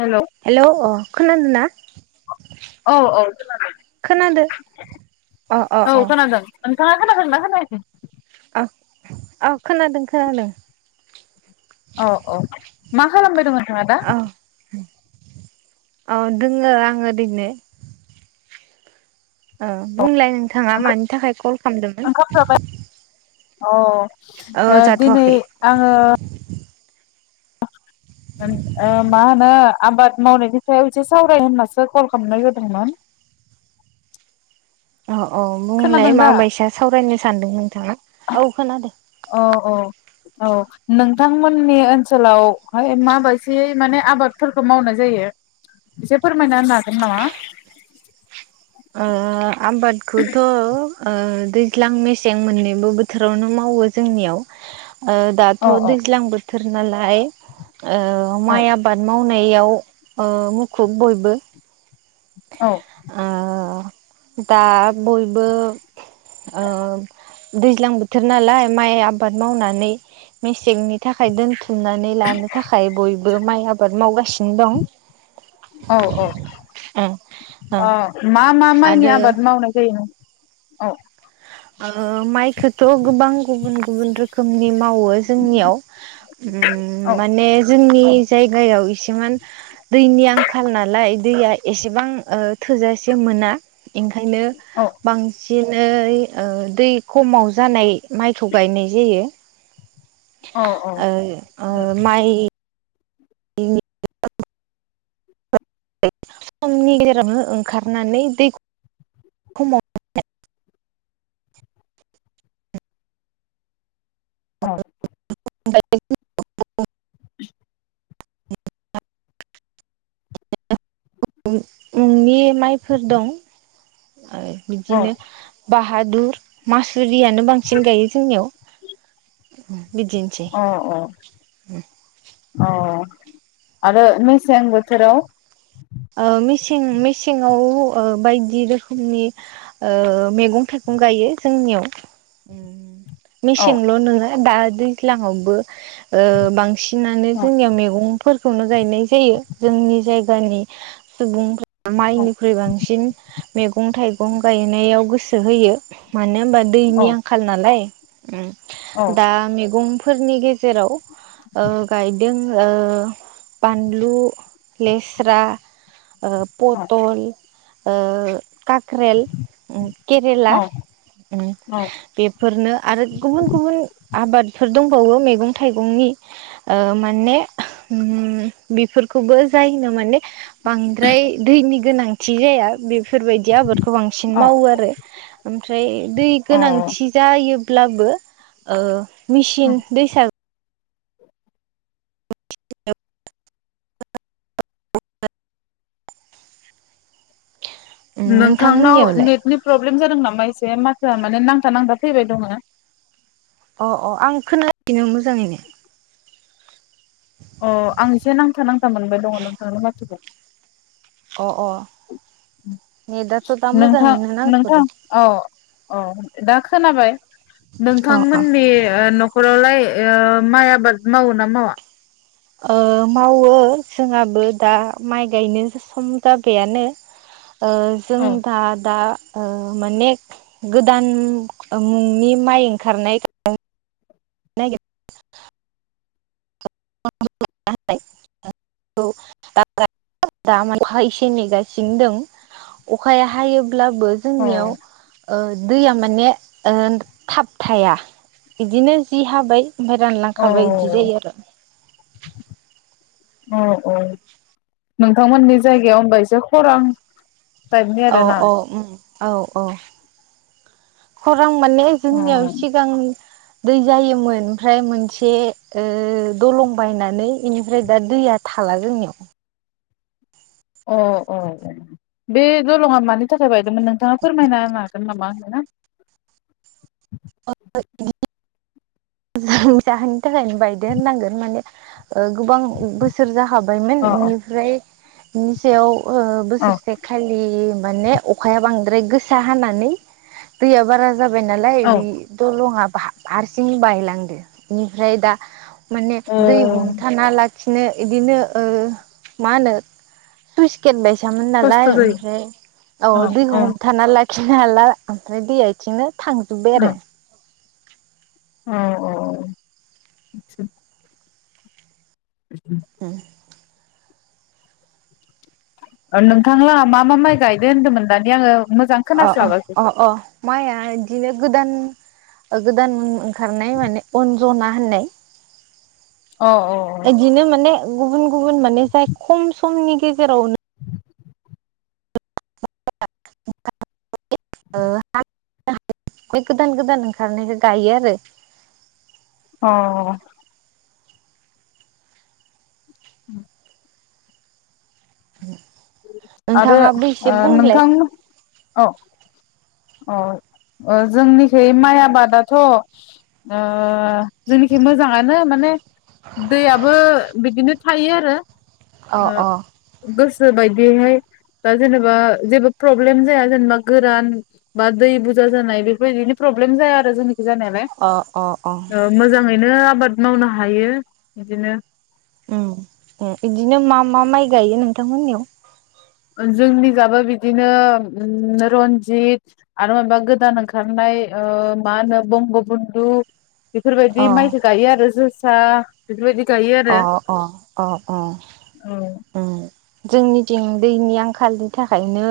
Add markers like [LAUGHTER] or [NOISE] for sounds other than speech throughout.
Hello hello अ' खोनादोंना? औ औ, खोनादो अ अ औ अ खोनादों ङा खोनादोंना खोनायाखै? औ खोनादों खोनादों। औ औ मा खालामबायदंमोन? औ औ दोङो आं ओरिनो। औ बुंलाय नोंथाङा मानि थाखाय कल खालामदोंमोन? ओंखाम जाबाय अ' औ ओ दिनै जाथ'वाखै आङो ओ मा होनो आबाद मावनायनि सायाव एसे सावराय होननासो कल खालामनाय जादोंमोन। औ औ बुंलाय खोनादों दा? माबायसा सावरायनो सानदों नोंथाङा। औ खोनादो। औ औ औ नोंथांमोननि ओनसोलावहाय माबायसायै माने आबादफोरखौ मावनाय जायो एसे फोरमायना होनो हागोन नामा? ओ आबादखौथ' ओ दैज्लां मेसें मोननैबो बोथोरावनो मावो जोंनियाव। ओ दाथ' औ औ दैज्लां बोथो थोर नालाय औ औ माइ आबाद मावनो नायाव ओ मुखुब बयबो औ। ओ दा बयबो ओ दैज्लां बोथोर नालाय माइ आबाद मावनानै मेसेंनि थाखाय दोनथुमनानै लानो था खाय बयबो माइ आबाद मावगासि नो दं। औ औ। ओ ओ अ' मा मा माइनि आरो आबाद मावनाय जायो नों औ। ओ माइखौथ' गोबां गुबुन गुबुन रोखोमनि मावो जोंनियाव उम औ माने जोंनि नि जायगायाव इसेमान दैनि आंखाल नालाय दैया एसेबां ओ थोजासे मोना ओंखायनो औ बांसिन नै ओ दै खमाव जानाय माइखौ गायनाय जायो। औ औ ओ औ ओं माइ नि [UNINTELLIGIBLE] समनि जेरावनो ओंखारनानै दैखौ खमाव ओं [UNINTELLIGIBLE] [UNINTELLIGIBLE] [UNINTELLIGIBLE] नि माइफोर दं। [UNINTELLIGIBLE] बिदिनो बा बादुर मास जुरियानो बांसिन गायो जोंनियाव हो अ अ अ आरो मेसें बोथोराव ओ मेसें मेसेंआव ओ बायदि रोखोमनि ओ मैगं-थाइगं गायो जोंनियाव उम औ मेसें ल'नो नङा दा दैज्लाांयावबो ओ बांसिनानो औ जोंनियाव मैगंफोर संनो जायनाय जायो जोंनि जाय जानि सुबुंफोर औ माइनिख्रुइ बांसिन मैगं-थाइ गं गायनायाव गोसो होयो मानो होमबा औ दैनि आंखाल नालाय औ ओम दा मैगं फोरनि गेजेराव गायदों ओ बानलु लेस्रा ओ औ पथल ओ काक्रेल, उम केरेला उम बेफोरनो आरो गुबुन गुबुन आबादफोर दं। बो मैगं थाइगंनि ओ माने बेफोरखौबो जायो नो माने बांद्राय बेफोरबायदि आबादखौ बांसिन औ मावो आरो ओमफ्राय दै औ गोनांथि जायो ब्लाबो ओ मेसिन दैसा सार [UNINTELLIGIBLE] नोंथांनाव नोंथांमोननियावलाय नेटनि प्रब्लेम जादों नामा नामा एसे माथोआ माने नांथा नांथा फैबाय दंङो अ अ आं खोनासिनो मोजाङैनो अ आं एसे नांथा नांथा मोनबाय दङ नोंथांनि माथोखौ अ अ नेदाथ दा मोजांङैनो नांथदों अ दा खोनाबाय अ अ नोंथांमोननि ओ नख खरावलाय ओ माइ आबाद मावो ना मावा ओ मावो जोंहाबो दा माइ गायनो सम जाबायानो ओ जों औ दा दा ओ माने गोदान मुंनि माइ ओंखारनाय नागिर [UNINTELLIGIBLE] अखा एसे नेगासिनो दं अखाया हायो ब्लाबो औ जोंनियाव ओ दैया ओन माने थाब थाया इदिनो जि हाबाय ओमफ्राय रानलांखाबाय बिदि जायो औ आरो [INAUDIBLE] औ औ नोंथांमोननि जायगायाव हनबा एसे खरां टाइपनि औ आरोना औ उम औ अ खर रां माने जोंनियाव अ सिगां दै जायोमोन ओमफ्राय मोनसे ओ दलं बायनानै बेनिफ्राय दा दैया थाला जोंनियाव अ औ औ बे दलंङा मानि थाखाय बाय दोंमोन नोंथाङा फोरमायना होनो हा गोन नामा आरोना जोंनि जाहोननि थाखायनो बायदो होननांगोन माने ओ गोबां बोसोर जाखाबायमोन अ अ इनिफ्राय बिनि सायाव ओ औ बोसोरसे खालि माने अखाया बांद्राय गोसा हानानै दैया बारा जाबाय नालाय औ बे दलंङा हा हारसिं बाय लांदो इनिफ्राय दा माने अ दै हमथाना ला सिनो इदिनो ओ मा होनो सुइस गेट बायस फैयामोन खस्थ' नालाय जायो ओमफ्राय औ अ अ दैखौ हमथाना लाखि खिनो हाला ओमफ्राय दै इथिंनो थांजोब्बाय आरो औ औ। [INAUDIBLE] नोंथां लाहा मा मा माइ गायदों होनदोंमोन दानि आङो मोजां अ अ खोनास्लाबासै अ अ माया बिदिनो गोदान गोदान ओंखारनाय माने अनजना होननाय। अ अ इदिनो माने गुबुन गुबुन माने जाय खम समनि गेजेरावनो [INAUDIBLE] [UNINTELLIGIBLE] बे गोदान गोदान ओंखारनायखौ गायो आरो। अ। उम। [INAUDIBLE] आरो नोंथाङाबो एसे ओ बुंलाय नोंथां औ। अ जोंनिखै माइ आबादाथ ओ जोंनिथिं मोजाङानो माने दैयाबो बिदिनो थायो आरो। अ ओ अ गोस गोसो बायदियैहाय बा जेनेबा जेबो प्रब्लेम जाया जेनेबा गोरान बा दै बुरजा जानाय बेफोरबायदिनो प्रब्लेम जाया आरो जोंन जानायालाय अ अ मोजाङैनो‌ आबाद मावनो हायो बिदिनो उम उम बिदिनो मा मा माइ गायो नोंथांमोननियाव जोंनि जाबो बिदिनो रन्जित आरो माबा गोदान ओंखारनाय मा होनो बंगबन्धु। बेफोरबायदि अ माइखौ गायो आरो जोस जोसा बेफोरबायदि। गायो अ आरो अ अ अ औ जोंनि थिं दैनि आंखालनि थाखायनो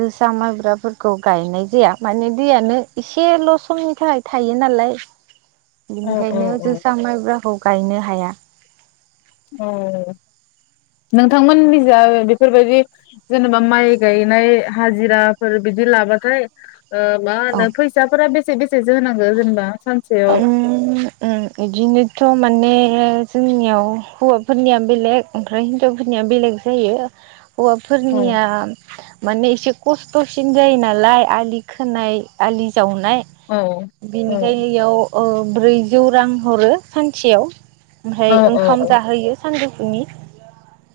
जोसा माइब्राफोरखौ गायनाय जाया माने दैयानो एसेल समनि थाखाय थायो नालाय। औ औ बिनिखायनो औ जोसा मायब्राखौ गायनो हाया। औ नोंथांमोन निजा बेफोरबायदि जेनेबा माइ गायनाय हाजिराफोर बिदि लाबाथाय। ओ मा औ होनो फैसाफोरा बेसे बेसे। सेसो होनांगौ जेनेबा। सानसेयाव [UNINTELLIGIBLE] इदिनोथ माने। जोंनियाव हौवाफोरनिया बेलेग ओमफ्राय हिनजावफोरनिया बेलेग जायो। औ हौवाफोरनिया। माने एसे खस्थसिन जायो नालाय आलि खोनाय, आलि जावनाय औ औ बेनिखायनो अ ओ ब्रैजौ रां हरो सानसेयाव। ओमफ्राय औ औ ओंखाम औ जाहोयो सानजौ फुनि।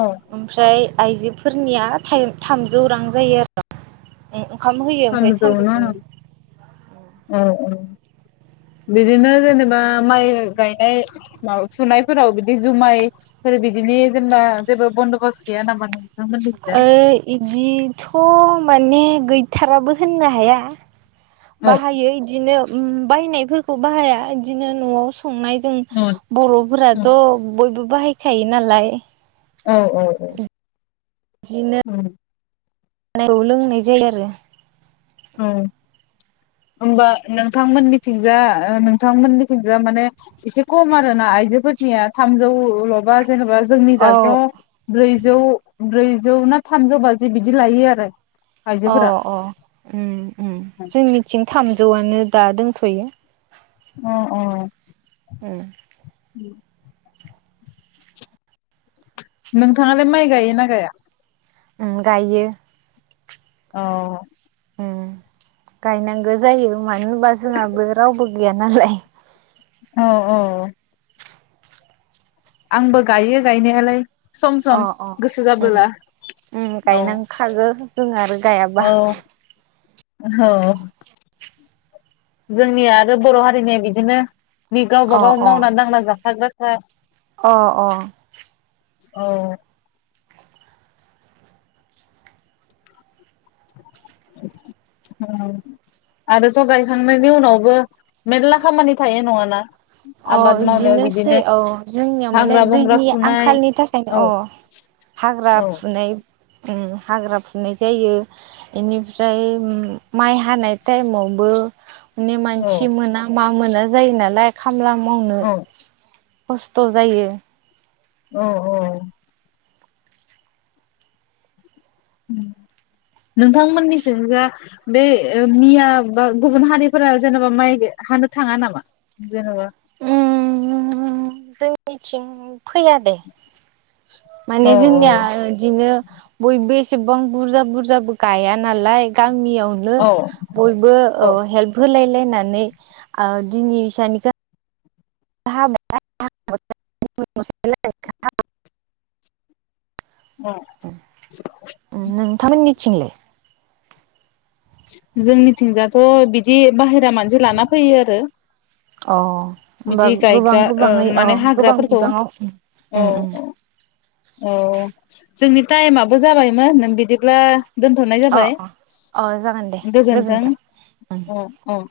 औ ओमफ्राय आइजोफोरनिया थाइम थामजौ रां जायो आरो। ओंखाम होयो ओमफ्राय थामजौ ना? सानजौफुनि औ औ। बिदिनो जेनेबा माइ गायनाय मा फुनायफोराव बिदि जुमायफोर बिदिनि जेनेबा जेबो बन्दबस्त गैया नामा नों ओ इदिथ माने गै थाराबो होननो हाया। औ बाहायो इदिनो ओम बायनायफोरखौ बाहाया इदिनो न आव संनाय जों औ बर औ फोराथ बयबो बाहायखायो नालाय। औ औ औ। बिदिनो [UNINTELLIGIBLE] [UNINTELLIGIBLE] लोंनाय जायो आरो। औ होमबा नोंथांमोननिथिंजा ओ नोंथांमोननिथिंजा माने एसे खम आरो ना? आइजोफोरनिया थामजौल बा जेनेबा जोंनि औ जासेयाव ब्रैजौ ब्रैजौ ना थामजौ बाजि बिदि लायो आरो। अ आइजोफोरा अ उम। उम उम जोंनिथिं थामजौआनो दा दोंथयो। अ अ। उम। [UNINTELLIGIBLE] नोंथाङालाय माइ गायोना गाया? उम गायो। अ। गायनांगौ जायो मानो होनबा जोंहाबो रावबो गैया नालाय। औ औ। आंबो गायो गायनायालाय। सम सम अ अ गोसो उम जाबोला उम औ गायनांखागो जोंहा आरो औ गायाबा औ। जोंनि आरो बर हारिनिया बिदिनो बि गावबा अ गाव अ मावना दांना जाखाग्रा [UNINTELLIGIBLE] अ अ औ आरोथ गायखांनायनि उनावबो मेरला खामानि थायो नङाना अ आबाद मावनायाव बिदिनोसै बिदिनो औ जोंनियाव माने हाग्रा बंग्रा दैनि फुनाय आंखालनि थाखायनो औ हाग्रा औ फुनाय हाग्रा फुनाय जायो बेनिफ्राय माइ हानाय टाइमावबो औ मानसि मोना मा मोना जायो नालाय खामला मावनो औ खस्थ जायो औ औ नोंथांमोननिथिं जाय बे मिया बा गुबुन हारिफोरा जेनेबा माइ हानो थाङा नामा जेनेबा जोंनिथिं फैया दे औ माने जोंनिया बिदिनो बयबो एसेबां बुरजा बुरजाबो गाया नालाय गा गामियाव नो औ बयबो औ अह हेल्प होलाय लायना नै ओ दिनि बिसानि गा औ [UNINTELLIGIBLE] नोंथांमोनि थिंलाय जोंनिथिंजायाथ बिदि बाहेरा मानसि लाना फैयो आरो अह होमबा बिदि गोबां गायग्रा ओ गोबाङै औ माने गोबां हाग्राफोरखौ बिबाङाव औ औ जोंनि टाइमाबो जाबायमोन बिदिब्ला दोनथनाय अ जाबाय अ अ जागोन दे गोजोन्थों अ